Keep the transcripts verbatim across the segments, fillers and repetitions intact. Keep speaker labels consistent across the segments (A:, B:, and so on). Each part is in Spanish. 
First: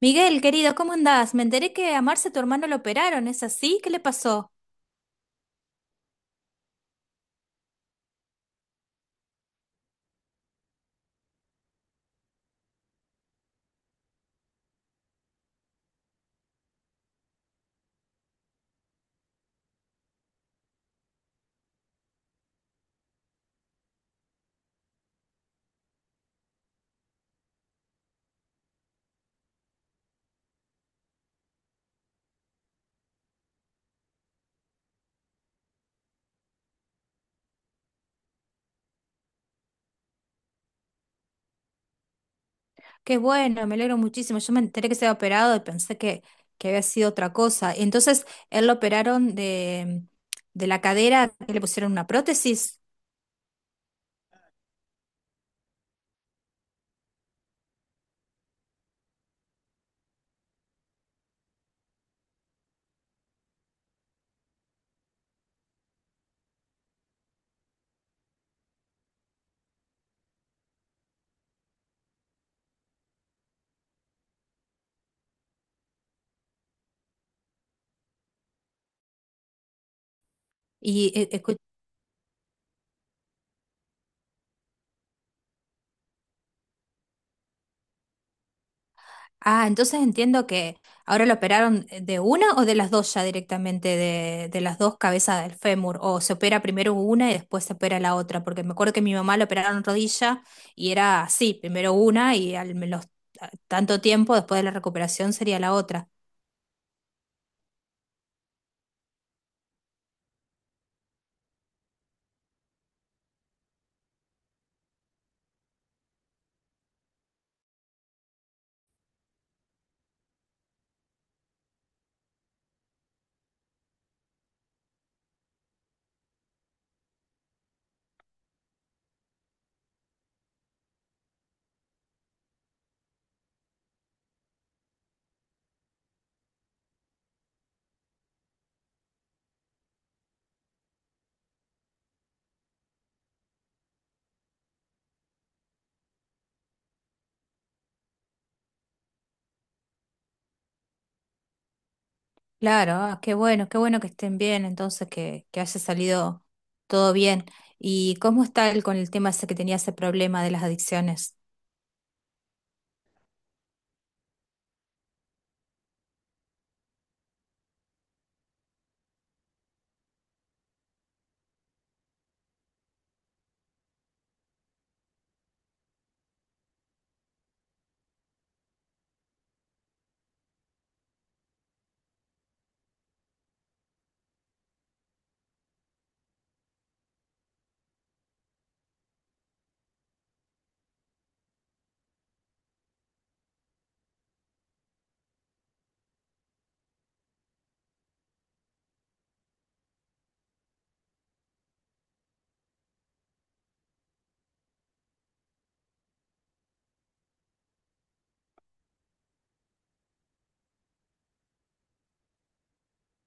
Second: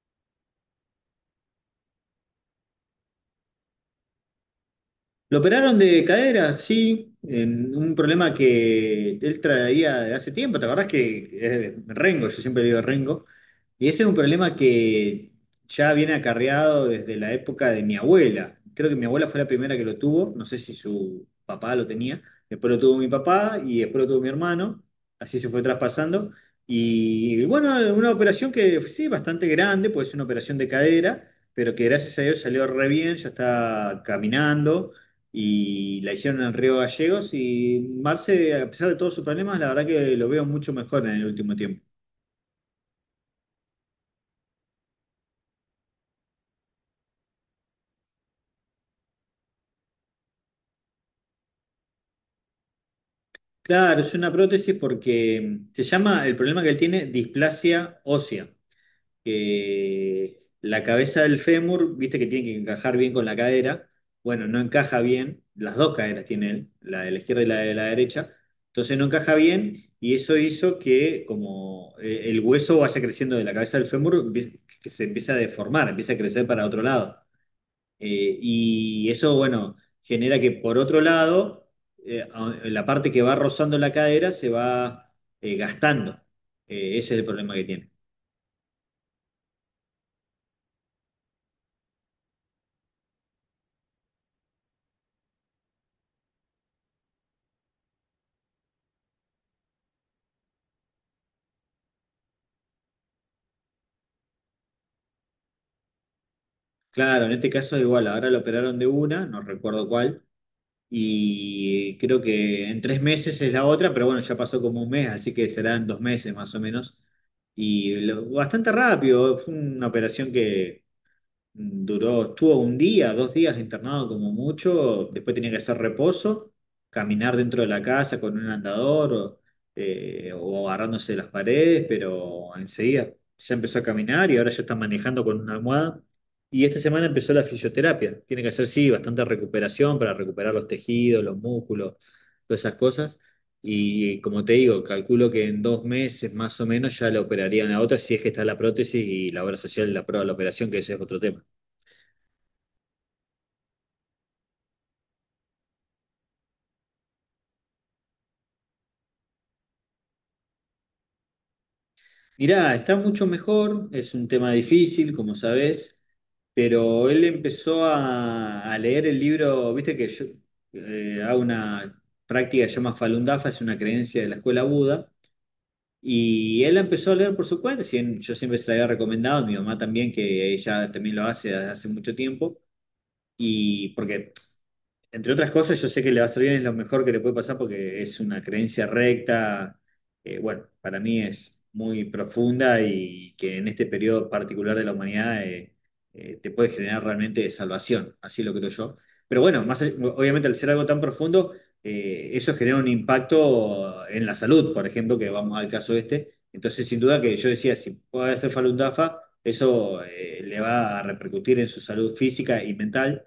A: Miguel, querido, ¿cómo andás? Me enteré que a Marce, tu hermano, lo operaron. ¿Es así? ¿Qué le pasó?
B: Lo operaron de cadera, sí, en un problema que él traía de hace tiempo, ¿te acordás que es Rengo? Yo siempre digo Rengo, y ese es un problema que ya viene acarreado desde la época de mi abuela. Creo que mi abuela fue la primera que lo tuvo, no sé si su papá lo tenía, después lo tuvo mi papá y después lo tuvo mi hermano, así se fue traspasando. Y bueno, una operación que sí, bastante grande, pues es una operación de cadera pero que gracias a Dios salió re bien, ya está caminando y la hicieron en Río Gallegos y Marce, a pesar de todos sus problemas, la verdad que lo veo mucho mejor en el último tiempo.
A: Qué bueno, me alegro muchísimo. Yo me enteré que se había operado y pensé que, que había sido otra cosa. Y entonces, él lo operaron de, de la cadera, que le pusieron una prótesis.
B: Claro, es una prótesis porque se llama, el problema que él tiene, displasia ósea, que la cabeza del fémur, viste que tiene que encajar bien con la cadera, bueno, no encaja bien, las dos caderas tiene él, la de la izquierda y la de la derecha, entonces no encaja bien y eso hizo que como eh, el hueso vaya creciendo de la cabeza del fémur, empie- que se empieza a deformar, empieza a crecer para otro lado. Eh, y eso, bueno, genera que por otro
A: Y eh, escu-
B: lado, eh, a- la parte que va rozando la cadera se va eh, gastando. Eh, ese es el problema que tiene.
A: Ah, entonces entiendo que ahora lo operaron de una o de las dos ya directamente, de, de las dos cabezas del fémur, o se opera primero una y después se opera la otra, porque me acuerdo que mi mamá lo operaron rodilla y era así, primero una y al menos tanto tiempo después de la recuperación sería la otra.
B: Claro, en este caso es igual, ahora lo operaron de una, no recuerdo cuál, y creo que en tres meses es la otra, pero bueno, ya pasó como un mes, así que será en dos meses más o menos. Y lo- bastante rápido, fue una operación que duró, estuvo un día, dos días internado como mucho, después tenía que hacer reposo, caminar dentro de la casa con un andador o, eh, o agarrándose de las paredes, pero enseguida ya empezó a caminar y ahora ya está manejando con una almohada. Y esta semana empezó la fisioterapia. Tiene que hacer, sí, bastante recuperación para recuperar los tejidos, los músculos, todas esas cosas. Y como te digo, calculo que en dos meses más o menos ya la operarían la otra, si es que está la prótesis y la obra social la prueba de la operación, que ese es otro tema.
A: Claro, ah, qué bueno, qué bueno que estén bien, entonces que, que haya salido todo bien. ¿Y cómo está él con el tema ese que tenía ese problema de las adicciones?
B: Mirá, está mucho mejor, es un tema difícil, como sabés, pero él empezó a, a leer el libro, viste que yo eh, hago una práctica que se llama Falun Dafa, es una creencia de la escuela Buda, y él la empezó a leer por su cuenta, si bien yo siempre se la había recomendado, mi mamá también, que ella también lo hace desde hace mucho tiempo, y porque entre otras cosas, yo sé que le va a salir bien, es lo mejor que le puede pasar porque es una creencia recta, eh, bueno, para mí es muy profunda y que en este periodo particular de la humanidad eh, eh, te puede generar realmente salvación, así lo creo yo. Pero bueno, más, allá- obviamente al ser algo tan profundo, eh, eso genera un impacto en la salud, por ejemplo, que vamos al caso este. Entonces, sin duda que yo decía, si puede hacer Falun Dafa, eso eh, le va a repercutir en su salud física y mental.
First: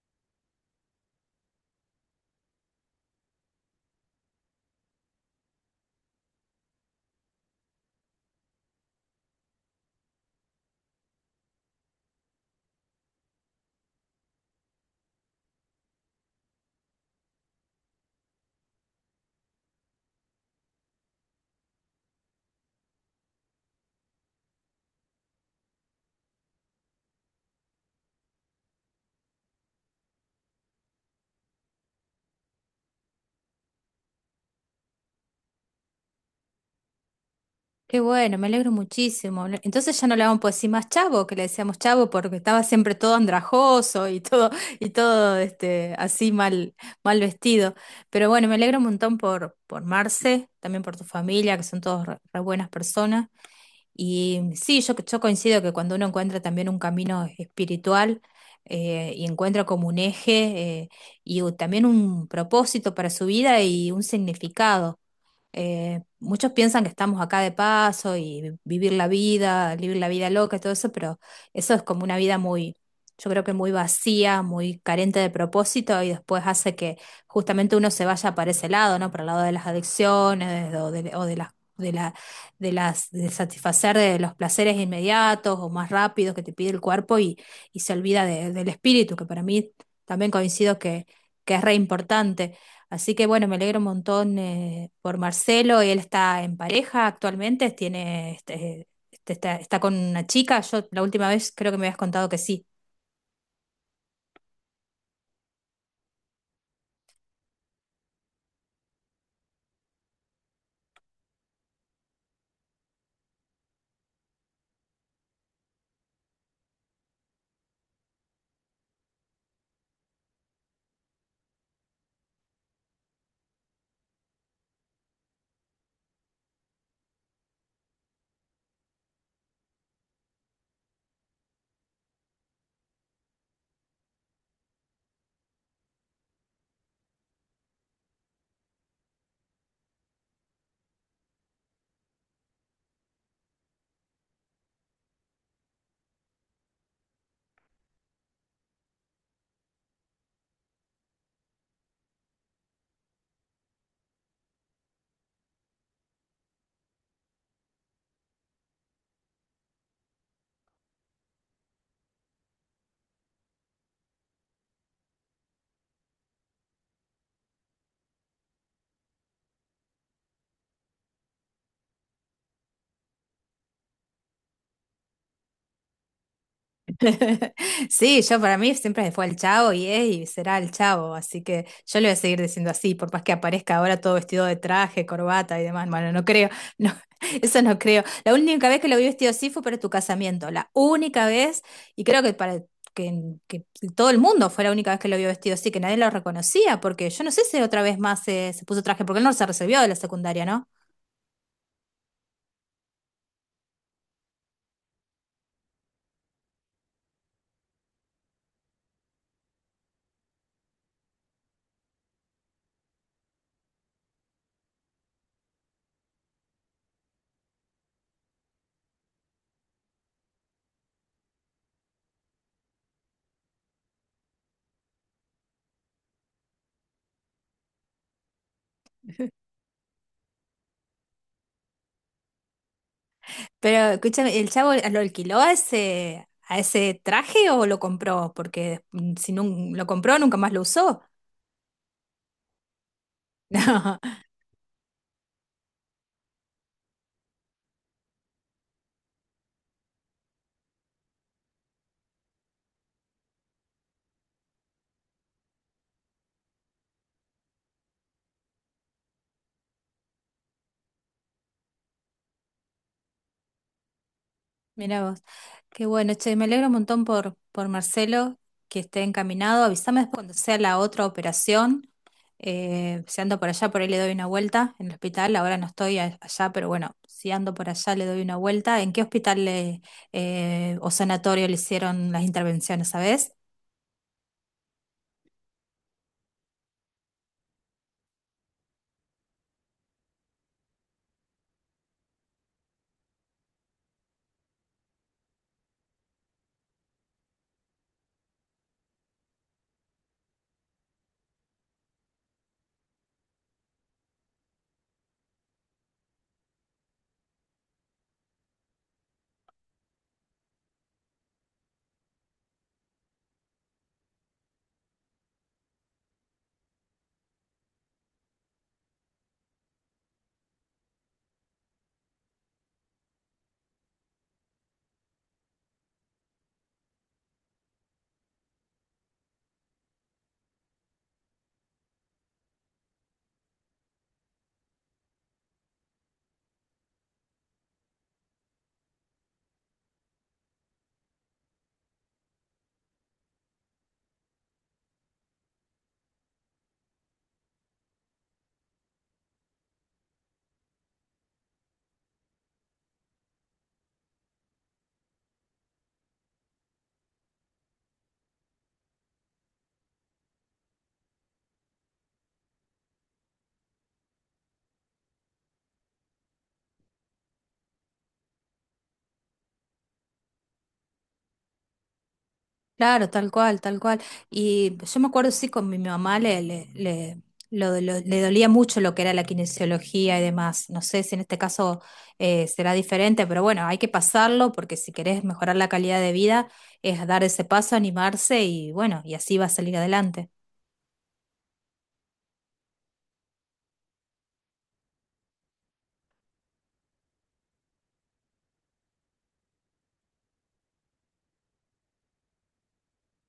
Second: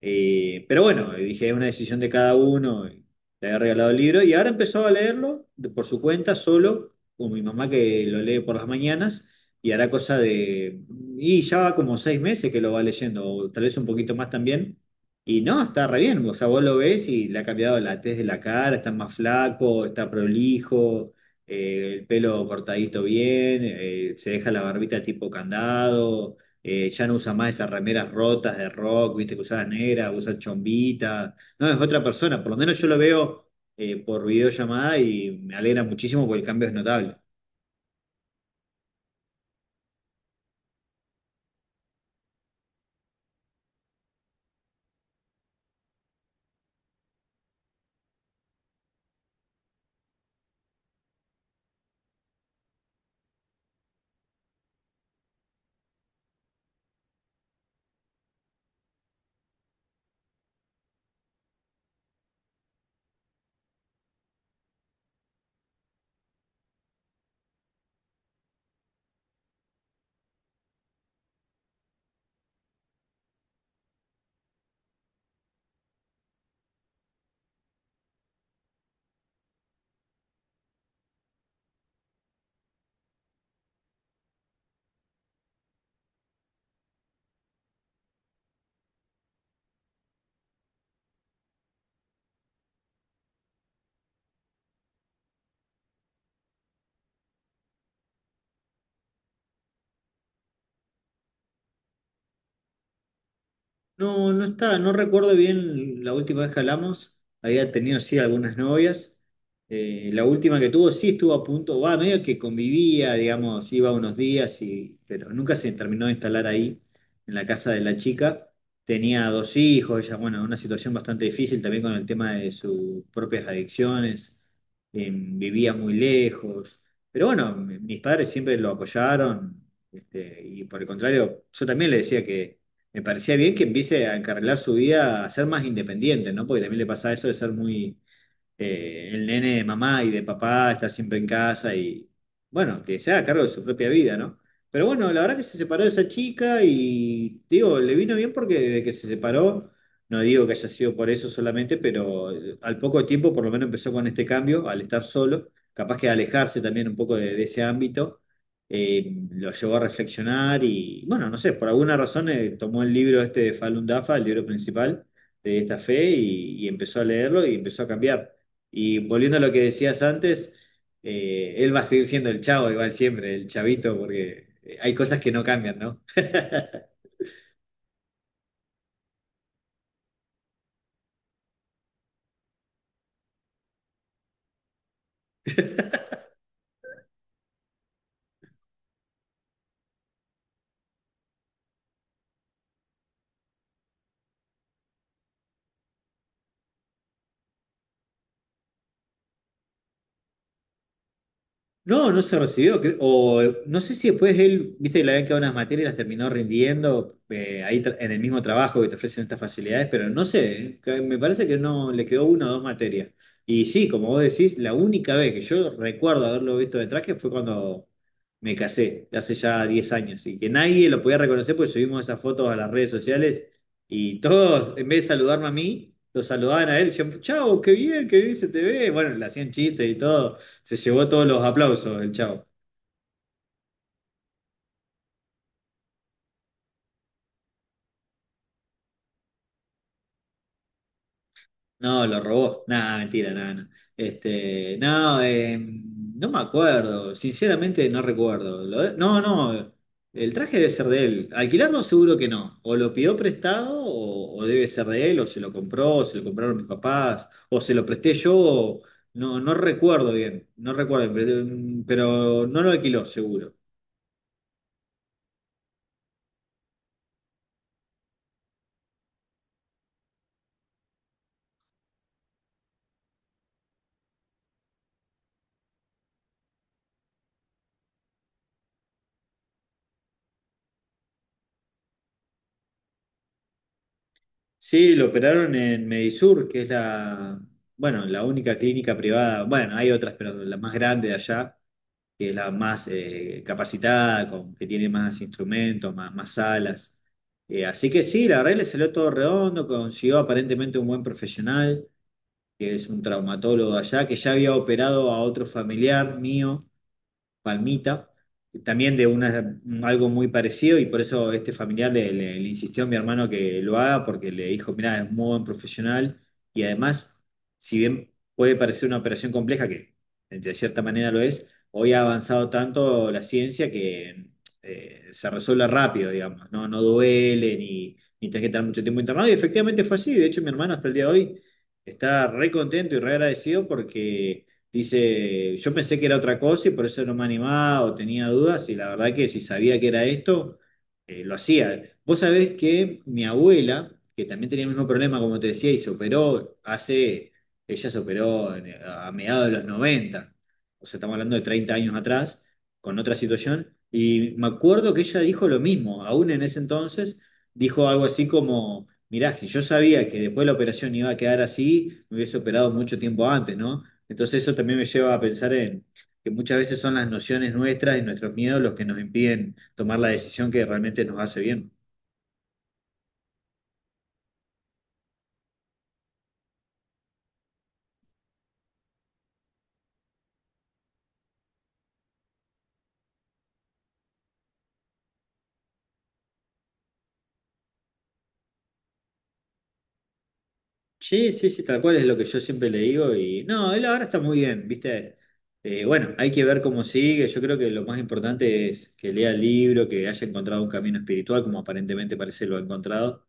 B: Eh, pero bueno, dije, es una decisión de cada uno, y le había regalado el libro y ahora empezó a leerlo de- por su cuenta, solo, con mi mamá que lo lee por las mañanas, y hará cosa de, y ya va como seis meses que lo va leyendo, o tal vez un poquito más también, y no, está re bien, o sea, vos lo ves y le ha cambiado la tez de la cara, está más flaco, está prolijo, eh, el pelo cortadito bien, eh, se deja la barbita tipo candado. Eh, ya no usa más esas remeras rotas de rock, viste, que usaba negra, usa chombita. No, es otra persona. Por lo menos yo lo veo eh, por videollamada y me alegra muchísimo porque el cambio es notable.
A: Qué bueno, me alegro muchísimo. No, entonces ya no le vamos a decir más chavo, que le decíamos chavo porque estaba siempre todo andrajoso y todo y todo este así mal mal vestido. Pero bueno, me alegro un montón por por Marce, también por tu familia, que son todos re, re buenas personas. Y sí, yo yo coincido que cuando uno encuentra también un camino espiritual eh, y encuentra como un eje eh, y u- también un propósito para su vida y un significado. Eh, muchos piensan que estamos acá de paso y vi- vivir la vida, vivir la vida loca y todo eso, pero eso es como una vida muy, yo creo que muy vacía, muy carente de propósito y después hace que justamente uno se vaya para ese lado, ¿no? Para el lado de las adicciones o de, o de las... De la, de las, de satisfacer de los placeres inmediatos o más rápidos que te pide el cuerpo y, y se olvida de- del espíritu, que para mí también coincido que, que es re importante. Así que bueno, me alegro un montón eh, por Marcelo. Él está en pareja actualmente, tiene, este, este- está, está con una chica. Yo la última vez creo que me habías contado que sí.
B: No, no está, no recuerdo bien la última vez que hablamos. Había tenido sí algunas novias. Eh, la última que tuvo sí estuvo a punto, va, medio que convivía, digamos, iba unos días y, pero nunca se terminó de instalar ahí en la casa de la chica. Tenía dos hijos, ella, bueno, una situación bastante difícil también con el tema de sus propias adicciones. Eh, vivía muy lejos. Pero bueno, mi- mis padres siempre lo apoyaron, este, y por el contrario, yo también le decía que me parecía bien que empiece a encarrilar su vida a ser más independiente, ¿no? Porque también le pasa eso de ser muy eh, el nene de mamá y de papá, está siempre en casa y, bueno, que se haga cargo de su propia vida, ¿no? Pero bueno, la verdad que se separó de esa chica y, digo, le vino bien porque desde que se separó, no digo que haya sido por eso solamente, pero eh, al poco tiempo por lo menos empezó con este cambio, al estar solo, capaz que alejarse también un poco de, de ese ámbito. eh, lo llevó a reflexionar y, bueno, no sé, por alguna razón eh, tomó el libro este de Falun Dafa, el libro principal de esta fe, y y empezó a leerlo y empezó a cambiar. Y volviendo a lo que decías antes, eh, él va a seguir siendo el chavo igual siempre, el chavito, porque eh, hay cosas que no cambian, ¿no?
A: Sí, yo para mí siempre fue el Chavo y es y será el Chavo, así que yo le voy a seguir diciendo así, por más que aparezca ahora todo vestido de traje, corbata y demás. Bueno, no creo, no, eso no creo. La única vez que lo vi vestido así fue para tu casamiento, la única vez, y creo que para que, que todo el mundo fue la única vez que lo vio vestido así, que nadie lo reconocía, porque yo no sé si otra vez más se, se puso traje, porque él no se resolvió de la secundaria, ¿no?
B: No, no se recibió. Cre- O eh, no sé si después él, viste que le habían quedado unas materias, las terminó rindiendo eh, ahí tra- en el mismo trabajo que te ofrecen estas facilidades, pero no sé, eh, que me parece que no le quedó una o dos materias. Y sí, como vos decís, la única vez que yo recuerdo haberlo visto de traje fue cuando me casé, hace ya diez años, y que nadie lo podía reconocer porque subimos esas fotos a las redes sociales y todos, en vez de saludarme a mí, lo saludaban a él, decían, chao, qué bien, qué bien se te ve. Bueno, le hacían chistes y todo. Se llevó todos los aplausos el chavo.
A: Pero escúchame, ¿el chavo lo alquiló a ese, a ese traje o lo compró? Porque mm, si no lo compró, nunca más lo usó.
B: No, lo robó. Nada, mentira, nada, no.
A: No,
B: Este, no, eh, no me acuerdo. Sinceramente no recuerdo. Lo de- no, no. El traje debe ser de él. Alquilarlo seguro que no. O lo pidió prestado o, o debe ser de él, o se lo compró, o se lo compraron mis papás, o se lo presté yo. O- no, no recuerdo bien. No recuerdo bien, pero pero no lo alquiló seguro.
A: mira vos. Qué bueno, che, me alegro un montón por, por Marcelo que esté encaminado. Avísame después cuando sea la otra operación. Eh, si ando por allá, por ahí le doy una vuelta en el hospital. Ahora no estoy a- allá, pero bueno, si ando por allá le doy una vuelta. ¿En qué hospital le- eh, o sanatorio le hicieron las intervenciones, sabes?
B: Sí, lo operaron en Medisur, que es la, bueno, la única clínica privada, bueno, hay otras, pero la más grande de allá, que es la más eh, capacitada, con, que tiene más instrumentos, más, más salas. Eh, así que sí, la verdad le salió todo redondo, consiguió aparentemente un buen profesional, que es un traumatólogo allá, que ya había operado a otro familiar mío, Palmita, también de una, algo muy parecido y por eso este familiar le, le- le insistió a mi hermano que lo haga porque le dijo, mira, es muy buen profesional y además, si bien puede parecer una operación compleja, que de cierta manera lo es, hoy ha avanzado tanto la ciencia que eh, se resuelve rápido, digamos, no, no duele ni, ni tenés que estar mucho tiempo internado y efectivamente fue así, de hecho mi hermano hasta el día de hoy está re contento y re agradecido porque dice, yo pensé que era otra cosa y por eso no me animaba o tenía dudas y la verdad que si sabía que era esto, eh, lo hacía. Vos sabés que mi abuela, que también tenía el mismo problema, como te decía, y se operó hace, ella se operó en- a mediados de los noventa, o sea, estamos hablando de treinta años atrás, con otra situación, y me acuerdo que ella dijo lo mismo, aún en ese entonces, dijo algo así como, mirá, si yo sabía que después de la operación iba a quedar así, me hubiese operado mucho tiempo antes, ¿no? Entonces eso también me lleva a pensar en que muchas veces son las nociones nuestras y nuestros miedos los que nos impiden tomar la decisión que realmente nos hace bien.
A: Claro, tal cual, tal cual. Y yo me acuerdo, sí, con mi mamá le, le, le, lo- lo- le dolía mucho lo que era la kinesiología y demás. No sé si en este caso eh, será diferente, pero bueno, hay que pasarlo porque si querés mejorar la calidad de vida es dar ese paso, animarse y bueno, y así va a salir adelante.
B: Sí, sí, sí, tal cual es lo que yo siempre le digo y no, él ahora está muy bien, ¿viste? Eh, bueno, hay que ver cómo sigue, yo creo que lo más importante es que lea el libro, que haya encontrado un camino espiritual, como aparentemente parece lo ha encontrado,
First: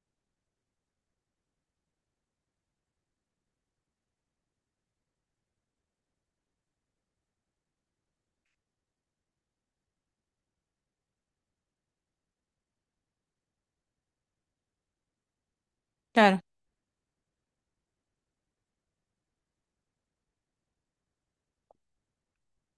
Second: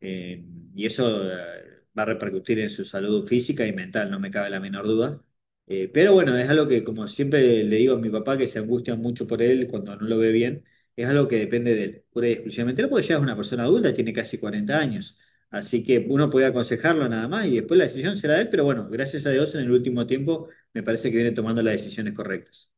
B: eh, y eso eh, va a repercutir en su salud física y mental, no me cabe la menor duda. Eh, pero bueno, es algo que como siempre le digo a mi papá, que se angustia mucho por él cuando no lo ve bien, es algo que depende de él, pura y exclusivamente. Él porque ya es una persona adulta, tiene casi cuarenta años. Así que uno
A: Claro,
B: puede aconsejarlo nada más y después la decisión será de él, pero bueno, gracias a Dios en el último tiempo me parece que viene tomando las decisiones correctas.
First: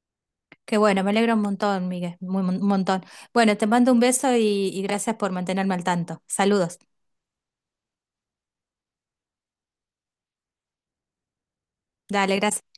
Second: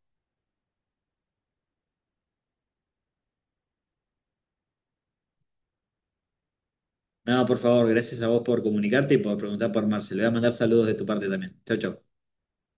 A: qué bueno, me alegro un montón, Miguel, muy, un montón. Bueno, te mando un beso y, y gracias por mantenerme al tanto. Saludos.
B: Nada, por favor, gracias a vos por comunicarte y por preguntar por Marcel. Le voy a mandar saludos de tu parte también. Chau, chau.
A: Dale, gracias.